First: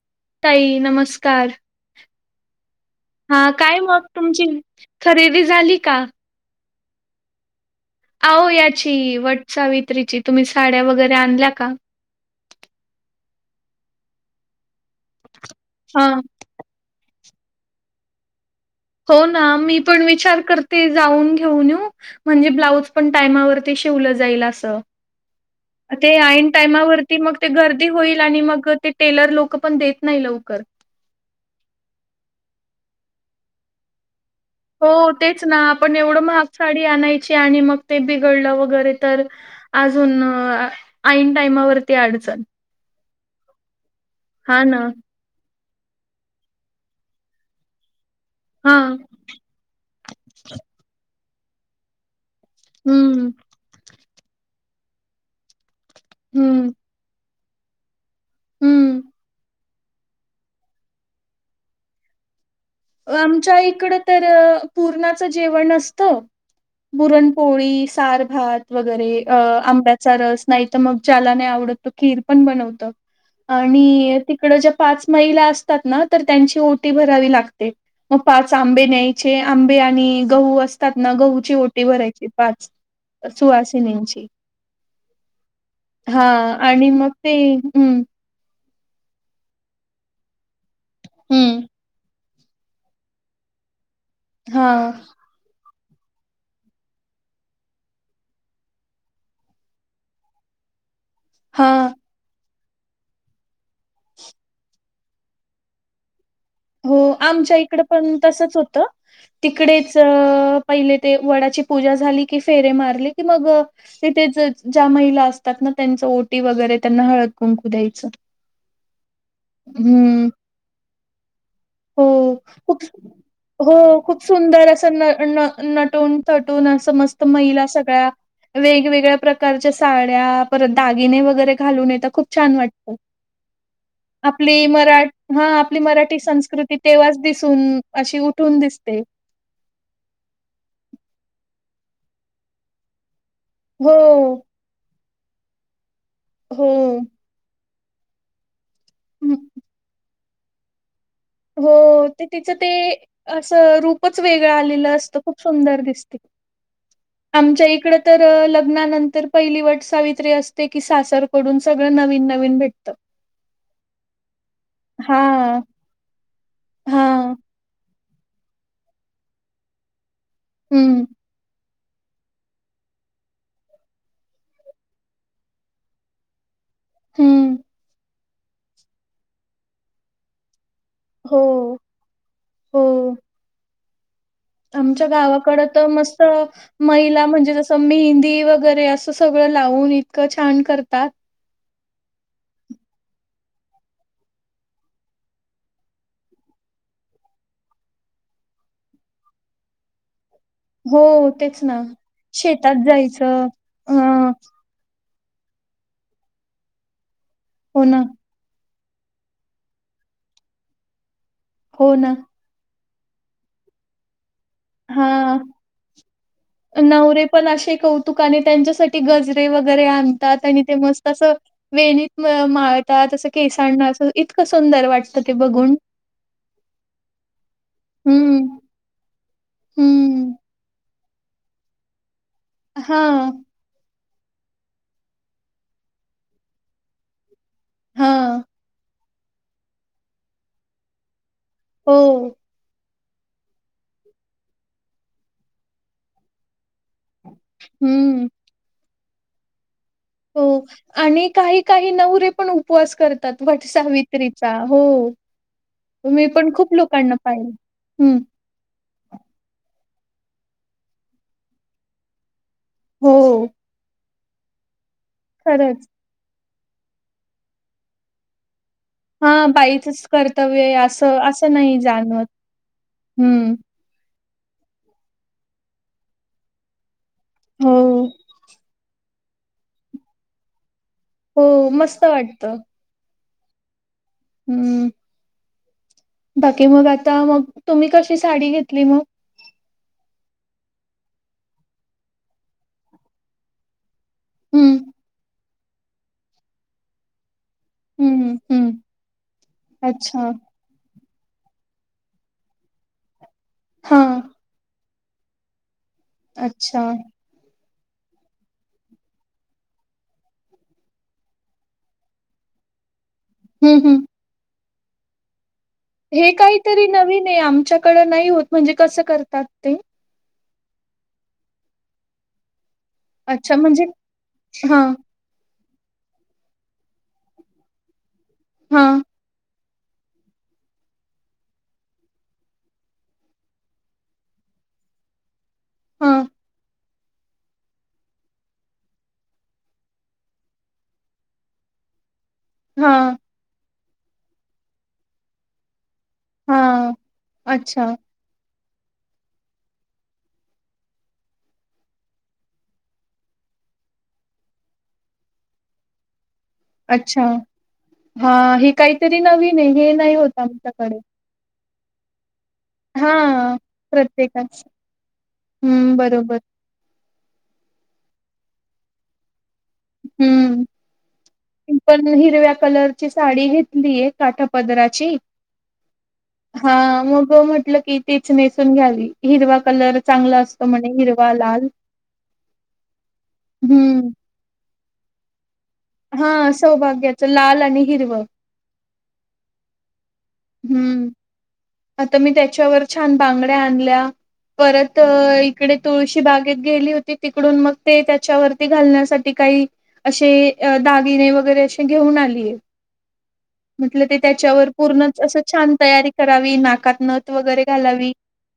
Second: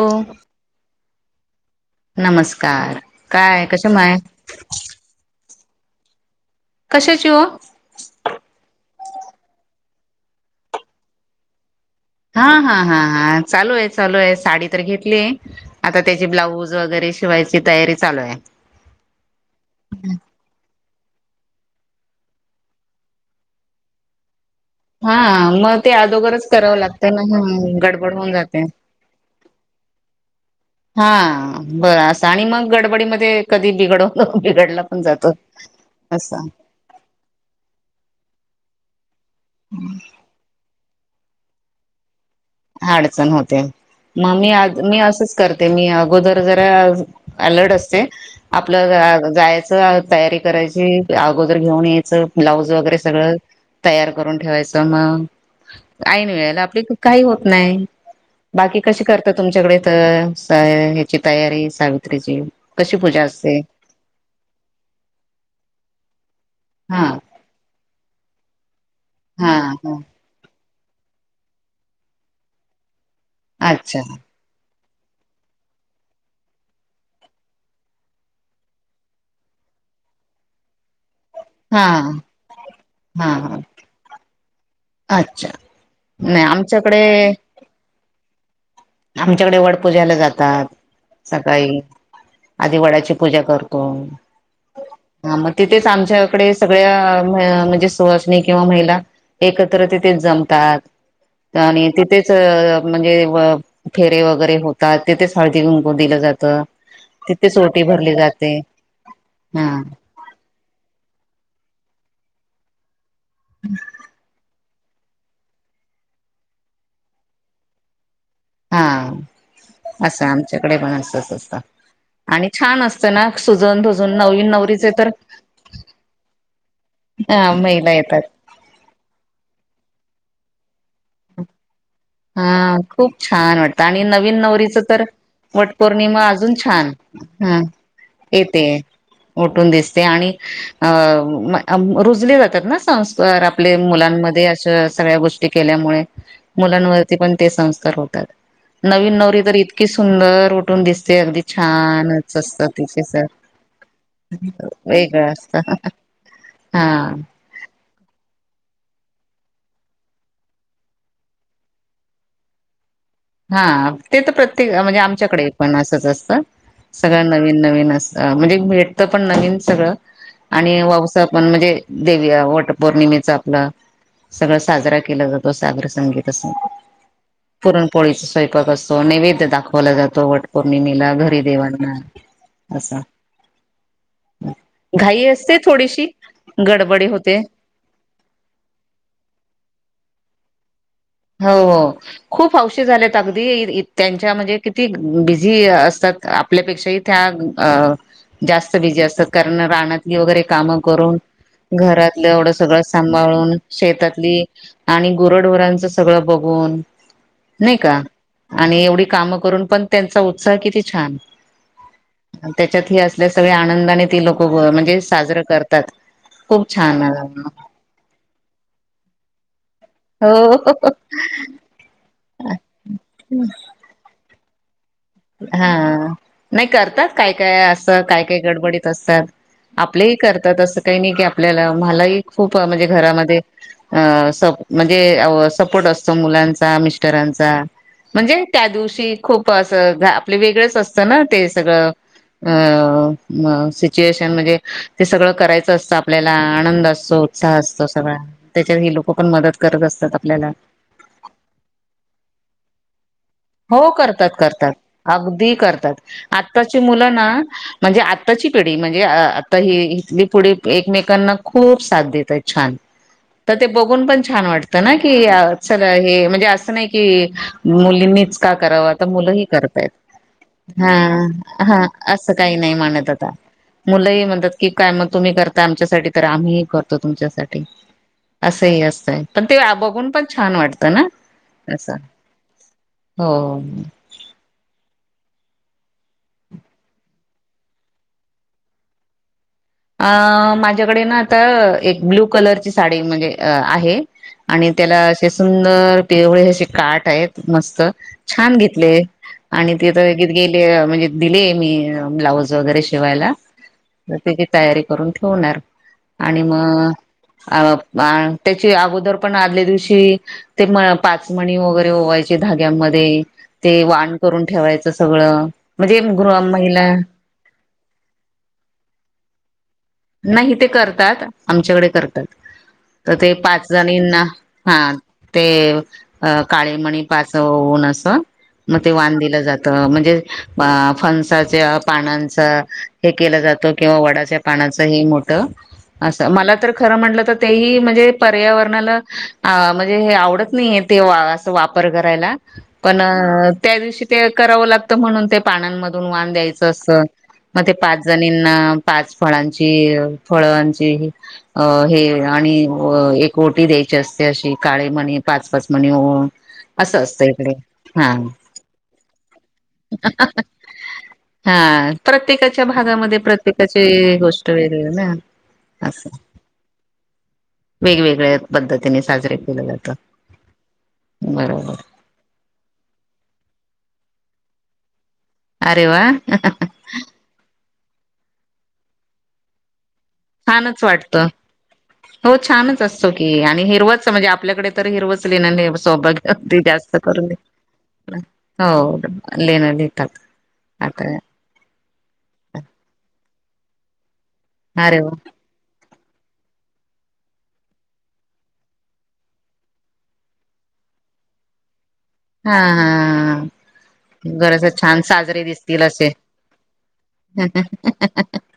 हो ताई नमस्कार. नमस्कार हा काय कशा कायमग माय तुमची खरेदी झाली का कशाची ओ आओ याची वटसावित्रीची तुम्ही साड्या वगैरे आणल्या का हाहा हाहा चालूए चालूहे साडी तर घेतलीय आता हा. त्याची ब्लाऊज वगैरे शिवायची तयारी चालू आहे होना मीपण विचार कर ते जाऊन घेऊन येऊ म्हणजे ब्लाऊज पण टायमावरती शिवलं जाईल अस हा मग ते अदोगरच ऐन करावं लागतं टायमावरती ना मग ह ते गर्दी गडबड होईल होऊन आणि जाते मग ते टेलर लोकं पण देत नाही लवकर हा बरं असं आणि मग गडबडीमध्ये कधी बिघडो हो तेचना आपण एवढं महाग असं साडी आणायची आणि मग ते बिघडलं वगैरे तर अजून ऐन टाइमावरती अडचण. अडचण होते ममी हा अस ना. मी असच करते. ते मी अगोदर जरा अलर्ड असते. हा. आपलं जायचं तयारी करायची अगोदर घेऊन यायचं. ब्लाऊज वगैरे हम्म. सगळं तयार करून ठेवायचं म ऐन वेळेला हम्म. आपली चूक काही होत नाही बाकी हम्म कशी करता तुमच्याकडे त साय ह्याची तयारी सावित्रीची. कशी पूजा आमच्या असते? इकडं तर पुरणाचं जेवण असतं. हा पुरणपोळी सार, भात वगैरे अ हा ह आंब्याचा रस नाही तर मग ज्याला नाही आवडत त खीर पण बनवतात. अच्छा आणी तिकडं ज्या पाच महिला असतात ना तर त्यांची ओटी भरावी लाग ते मग पाच आंबे न्यायचे आंबे आणि गहू अस तात ना गहूची हा ओटी भरायची पाच हा हा सुवासिनींची. अच्छा हा नाही आणि मग ते आमच्याकडे हम्म. आमच्याकडे वड पूजायला जातात हम्म सकाळी आधी वडाची पूजा करतो. हा. तेच आमच्याकडे सगळ्या म्हणजे सुवासणी किंवा महिला एकत्र तिथेच जमतात हा आणि तिथेच म्हणजे फेरे वगैरे होतात तेथे साळजी गुंकून दिलं जातं. हो आमच्या तिथेच इकड ओटी भरली पण तसच जाते होतं हा तिकडेच पहिले ते वडाची पूजा झाली की फेरे मारली की मग तिथेच ज्या महिला असतात ना त्यांच ओटी वगैरे त्यांना हळद कुंकू द्यायचं. हा हम्म असं आमच्याकडे पण असच असतं. हो. आणि खप छान असतं ना हो सुजून धुजून खूप नवीन सुंदर अस नवरीचे न तर न नटून तटून असं मस्त ह महिला येतात. वेगवेगळ्या प्रकारच्या साड्या परत दागिने वगैरे घालून येत खूप छान हा वाटत खूप छान वाटतं आणि नवीन आपली नवरीचं मरा तर हा आपली मराठी वटपौर्णिमा सं अजून स्कृती छान. तेव्हाच हा दिसून अशी उठून येते दिसते. उठून दिसते आणि अ रुजले जातात ना संस्कार आपल्या हो मुलांमध्ये अशा सगळ्या गोष्टी केल्यामुळे. हो मुलांवरती पण ते संस्कार होतात नवीन हम्म. नवरी तर इतकी सुंदर उठून दिस हो ते तिचं ते सर असं रूपच वेगळं आलेलं असतं वेगळं खूप असत सुंदर दिसते. हा आमच्या इकड तर लग्नानं तर पहिली वट सावित्री असते की सासरकडून सगळं नवीन नवीन भेटतं. हा ते तर प्रत्येक म्हणजे हा आमच्याकडे पण असंच असतं हा सगळं नवीन नवीन अस अ म्हणजे भेटतं पण नवीन सगळं आणि हम्म वाऊसा पण म्हणजे देव या वटपौर्णिमेचा आपलं सगळं साजरा केला जातो सागर संगीत असं. हम्म पुरणपोळीचा स्वयंपाक असतो, नैवेद्य दाखवला जातो वट पौर्णिमेला घरी हो देवांना हो असं. आमच्या घाई असते गावाकड तर थोडीशी मस्त गडबडी महिला होते म्हणजे जसं मेहंदी वगैरे असं सगळं लावून इतकं छान करतात. हो हो खूप हौशी झालेत अगदी त्यांच्या म्हणजे किती बिझी असतात. आपल्यापेक्षा त्या जास्त बिझी असतात कारण रानातली वैगेरे काम करून हो तेच ना घरातलं एवढं शेतात सगळं जायचं सांभाळून ह शेतातली आणि गोरडोरांच सगळं बघून नाही हो का. ना आणि एवढी कामं करून पण त्यांचा उत्साह किती छान. हो ना. त्याच्यात ह असल्या सगळ्या आनंदाने त लोक म्हणजे हा साजरं करतात. खूप छान नवरे पण असे कौतुक आणि त्यांच्यासाठी गजरे वगैरे तात आणि ते हो मस्त अस वेणीत माळतात अस केसांना आस इ सुंदर वाटत हा नाही करतात काय काय असं काय काय हम्म, गडबडीत असतात. आपलेही हम्म. करतात असं काही नाही की आपल्याला मलाही खूप म्हणजे हां, घरामध्ये अ म्हणजे सपोर्ट असतो मुलांचा मिस्टरांचा हां. म्हणजे त्या दिवशी खूप असं आपले वेगळेच असतं ना ते सगळं हो. अ अ सिच्युएशन म्हणजे ते सगळं करायचं असतं आपल्याला आनंद अस उत्साह असतो. सगळ हम्म. त्याच्या ही लोक पण मदत करत असत हो आणि काही काही नवरे पण उपवास करत हो करतात करतात. अगदी करतात मी पण खूप आत्ताची मुलं लोकांना ना पाहिलं. म्हणजे आत हं. आताची पिढी म्हणजे आता ही इथली पुढे एकमेकांना खूप साथ देतायेत. छान हो. तर ते बघून पण छान वाटतं ना की च खरंच. हे म्हणजे नाही कि मुलीनी कराव आता मुल ही हां करता येत. बाईचच कर्तव्य आहे असं असं ह नाही हा जाणवत. अस काही नाही मानत आता हं. मुलंही म की काय मग तुम्ही करता आमच्यासाठी तर आम्ही करतो तुमच्यासाठी हो. असंही असतंय. पण ते आ बघून पण छान वाट हो मस्त वाटत. हो. हम्म. बाकी मग आता मग तुम्ही कशी साडी घेतली मग? अ माझ्याकडे ना आता एक ब्ल्यू कलरची साडी म्हणजे अ आहे. आणि हं, त्याला असे सुंदर पिवळे असे काठ आहेत. मस्त हं, हं. छान हं. घेतले आणि तिथ अच्छा. गेले म्हणजे दिले मी ब्लाऊज वगैरे शिवायला. हां. रे करून ठेवणार आणि म अच्छा. आ अं त्याची अगोदर पण आदल्या दिवशी ते म पाचमणी वगैरे वायचे धाग्यामध्ये हं, ते हं. वाण करून ठेवायचं सगळं. म्हणजे हे गृह काहीतरी महिला नवीन ए आमच्याकडं नाई होत. म्हणजे कसं करतात ते? नाही ते करतात आमच्याकडे करतात. तर ते अच्छा पाच म्हणजे जणींना हा हां, ते अ काळेमणी पाच ओऊन असं मग ते हां, वान दिलं जात त म्हणजे फणसाच्या पानांचा हे केला जात, किंवा वडाच्या पानाच त हे मोठ अस हां, मला तर खर म्हटलं तर तेही म्हणजे पर्यावरणाला आ म्हणजे आवडत नाही ते आ अस वाप पर करायला पण हां, त्या दिवशी ते कराव लागत म्हनुन ते पानांन धून वान द्यायच असत हां. मग अच्छा, पाच जणीना पाच फळां ची फळांची अ हे आणि एक ओटी द्यायची असते अशी काळे मणी पाच पाच मणी ओऊन. अच्छा हा हे काहीतरी नवीन ए हे नाई होत आमच्याकडे. हा प्रत्येकाच्या भागामध्ये हां. प्रत्येकाचे गोष् ठ प्रत्येकाच वेगळे ना हं, अस बरोबर. वेगवेगळ्या पद्धतीने साजरे केलं जात. मी पण हिरव्या कलरची साडी घेतली ए काठापदराची. अरे वा हा मग म्हटलं की तीच नेसून घ्यावी हिरवा कलर चांगला असतो छानच म्हणे वाटत हिरवा लाल हो छानच असतो की आणि हम्म हिरवाच म्हणजे आपल्याकडे तर हिरवच लेन लय व सोबद हा अगदी जास्त सौभाग्याच करून लाल आणि ते हिरवं हो लेन लिहितात. हम्म. आता आता मी त्याच्यावर छान बांगड्या आणल्या परत अरे वा इकडे तुळशी बागेत गेली होती तिकडून मग ते त्याच्यावरती घालण्यासाठी काही असे अ दागिने वगैरे अश ते घेऊन आलीये हा हा म्हटलं ते गरज त्याच्यावर छान पूर्णच अस साजरे छान दिसतील तयारी असे कर वी नाकात नत वगैरे घालावी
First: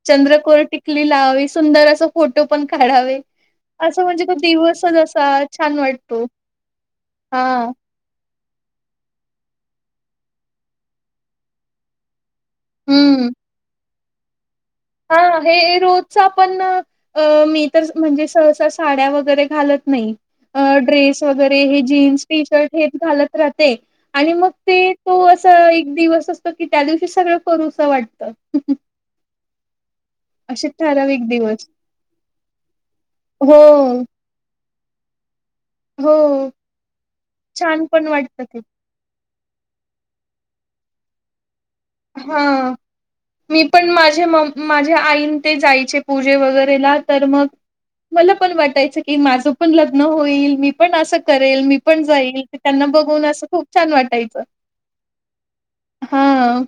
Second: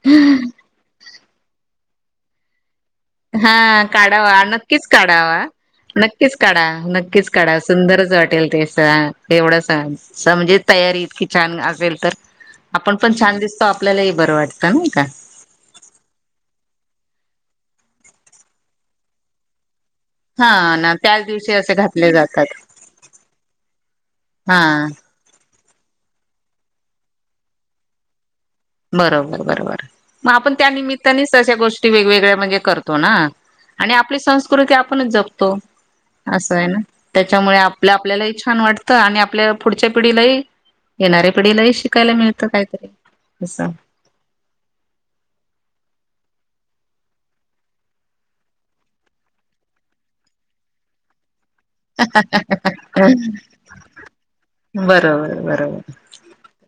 चंद्रकोर टिकली लावावी सुंदर अस फोटो पण का हा काढावा नक्कीच असा काढावा छान वाटतो. नक्कीच काढा नक्कीच काढा हां, सुंदरच वाटेल ते स तेवढसं स म्हणजे तयारी इतकी छान असेल तर आपण पण छान दिसतो आपल्यालाही बरं वाट हा हे रोजचा पण अ मी तर म्हणजे सहसा साड्या वगैरे घालत नाई. अ हा ना ड्रेस त्याच दिवशी वगैरे असे हे घातले जीन्स टी जातात शर्ट हेच घालत राहते आणि मग हा ते तो अस स एक दिवस असतो की त्या दिवशी सगळं करू वाटत. बरोबर बरोबर. मग आपण त्या ठराविक निमित्तानेच अशा दिवस. गोष्टी वेगवेगळ्या म्हणजे करतो ना हो. आणि आपली संस कृती आपण जपतो हो, अस हाय ना त्यामुळे आप छान पण आपल्याला वाटतं छान ते. वाटत आणि आप पल्या पुढच्या पिढीलाही येणाऱ्या पिढीलाही शिकायला मिळतं हां. काहीतरी. मी असं पण माझे म माझ्या आईन ते जायचे पूजे वगैरेला तर मग मला पण वाटायचं की माझं पण लग्न होईल मी पण असं करेल मी पण जाईल त्यांना बघून असं खूप छान वाटायचं. बरोबर बरोबर. हां.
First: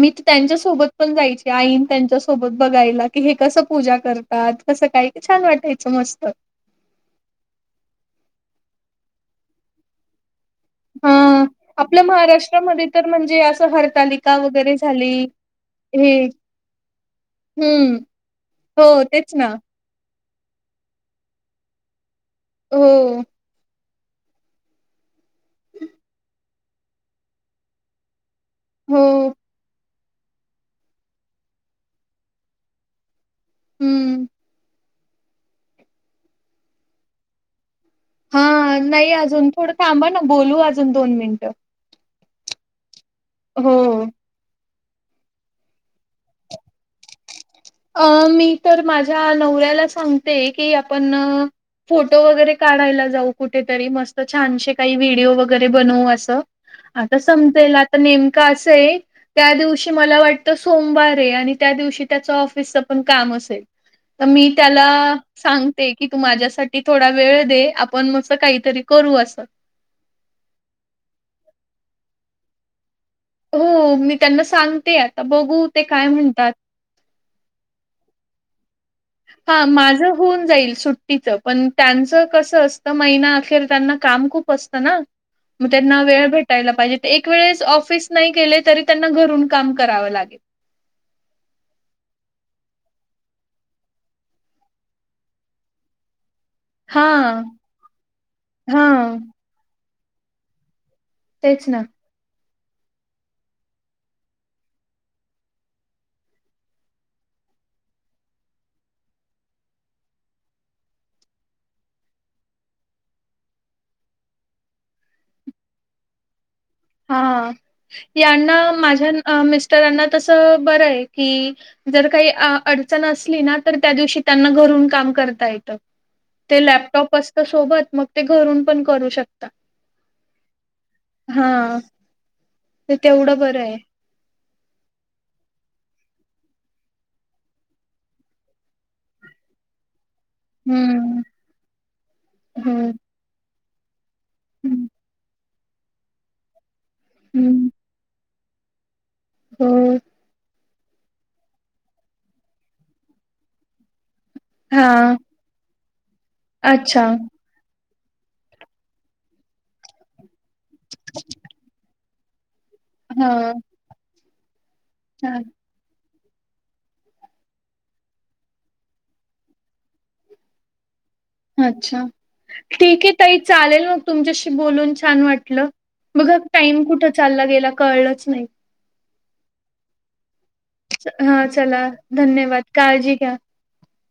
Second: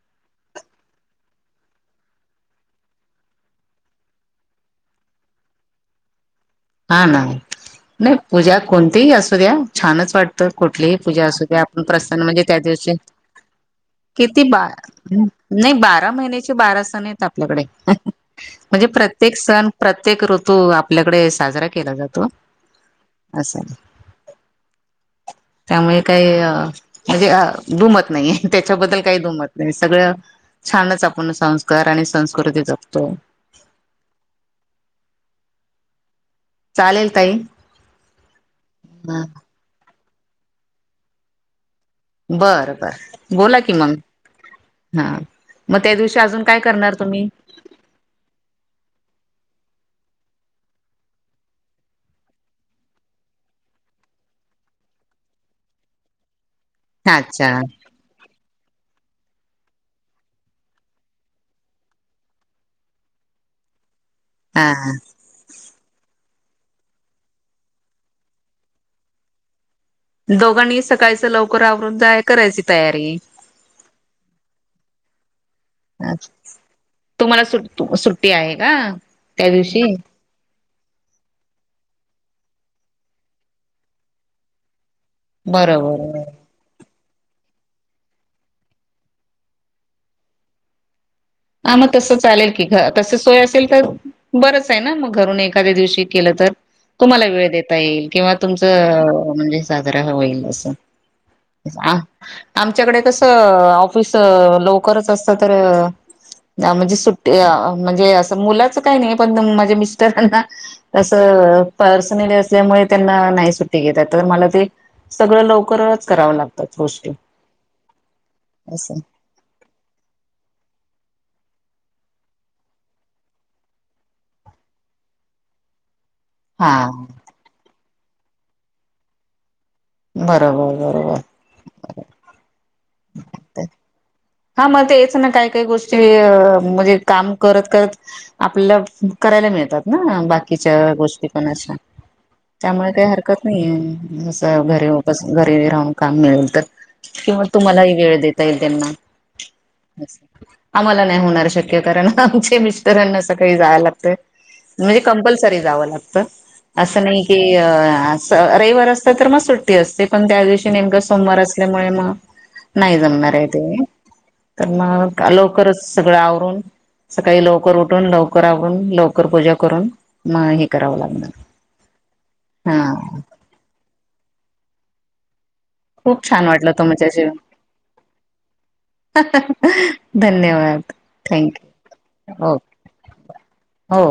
मी तर त्यांच्यासोबत पण जायची आईन त्यांच्यासोबत बघायला की हे कसं पूजा करतात. तसं काय की छान वाटायचं मस्त. हा ना नाही पूजा कोणतीही असू द्या छानच वाटते. तर कुठलीही पूजा असू हां. द्या आपण आपल्या प्रसन्न म्हणजे त्या महाराष्ट्रामध्ये दिवशी तर म्हणजे असं हरतालिका किती बा वगैरे झाली. नाही बारा हे महिन्याचे बारा सण आहेत आपल्याकडे हं. हो म्हणजे तेच प्रत्येक ना. सण प्रत्येक प्रत्येक ऋतू आपल्याकडे साजरा केला जातो. हो. असं त्यामुळे काही अ म्हणजे अ दुमत नाहीये. त्याच्याबद्दल काही हो. दुमत नाही सगळं छानच आपण संस्कार आणि संस्कृती जगतो. हं. चालेल ताई. हा नाही ह अजून थोडं थांबा ना बोलू अजून दोन मिनिटं. बरं बर बोला कि मग हो. हा मग त्या दिवशी अजून काय करणार तुम्ही? अ मी तर माझ्या नवऱ्याला सांगते की आपण फोटो वगैरे काढायला जाऊ कुठेतरी मस्त छानशे काही व्हिडिओ वगैरे बनवू असं आता अच्छा समजेल आता नेमकं असं आहे. त्या दिवशी मला वाटत सोमवार आहे आणि त्या दिवशी त्याचा ऑफिस ऑफिसच काम असेल तर मी हा त्याला सांगते कि तू माझ्यासाठी थोडा वेळ दे आपण मस्त काहीतरी करू असं दोघांनी सकाळचं लवकर आवरून तैयार करायची तैयारी हो मी त्यांना सांगते आता बघू ते काय म्हणतात. तुम्हाला सुट सुट्टी आहे का? त्या हा दिवशी माझं होऊन जाईल. सुट्टीचं पण त्यांचं कसं असतं महिना अखेर त्यांना काम खूप असतं ना. मग त्यांना बरोबर. वेळ भेटायला पाहिजे एक वेळेस ऑफिस नाही गेले तरी त्यांना घरून काम कराव लागेल. हा मग तसं चालेल की तसं सोय असेल तर बरंच आहे ना मग घरून एखाद्या दिवशी केलं तर. हा तुम्हाला वेळ देता येईल किंवा हा तुमचं म्हणजे साजरा होईल असं. तेच ना आमच्याकडे कसं ऑफिस लवकरच असतं तर म्हणजे सुट्टी म्हणजे असं मुलाच काही नाही पण माझ्या मिस्टरांना असं पर्सनली असल्यामुळे त्यांना नाही सुट्टी घेतात तर मला ते सगळं लवकरच करावं लागतं. हा यांना असं माझ्या मिस्टरांना तसं बरं आहे. कि जर काही अडचण असली ना तर त्या दिवशी त्यांना घरून काम करता येतं. ते हा लॅपटॉप असतं सोबत मग ते घरून पण करू शकता. बरोबर बरोबर. तर तेवढं बरं आहे. हा मग तेच ना काही काही गोष्टी म्हणजे काम करत करत आपल्याला कराय मिळतात ना बाकीच्या हम्म गोष्टी पण अशा त्यामुळे हम्म काही हरकत नाही. घरी घरी राहून काम मिळेल तर किंवा हम्म तुम्हालाही वेळ देत. देता येईल त्यांना हो असं आम्हाला नाही होणार शक्य कारण आमच्या मिस्टरांना सकाळी जायला लागतं. हा म्हणजे कंपल्सरी जावं लागतं अच्छा असं नाही की रविवार असता तर मग सुट्टी असते पण त्या दिवशी नेमका सोमवार असल्यामुळे मग नाही हा जमणार ते. तर मग हा लवकरच सगळं आवरून सकाळी लवकर उठून लवकर आवरून लवकर पूजा करून मग हे करावं लागणार अच्छा हा ठीक आहे ताई चालेल मग तुमच्याशी बोलून छान वाटलं खूप बघा छान वाटलं टाइम कुठं तुमच्याशी चालला गेला कळलंच नाही बर हा चला धन्यवाद ओके काळजी घ्या हो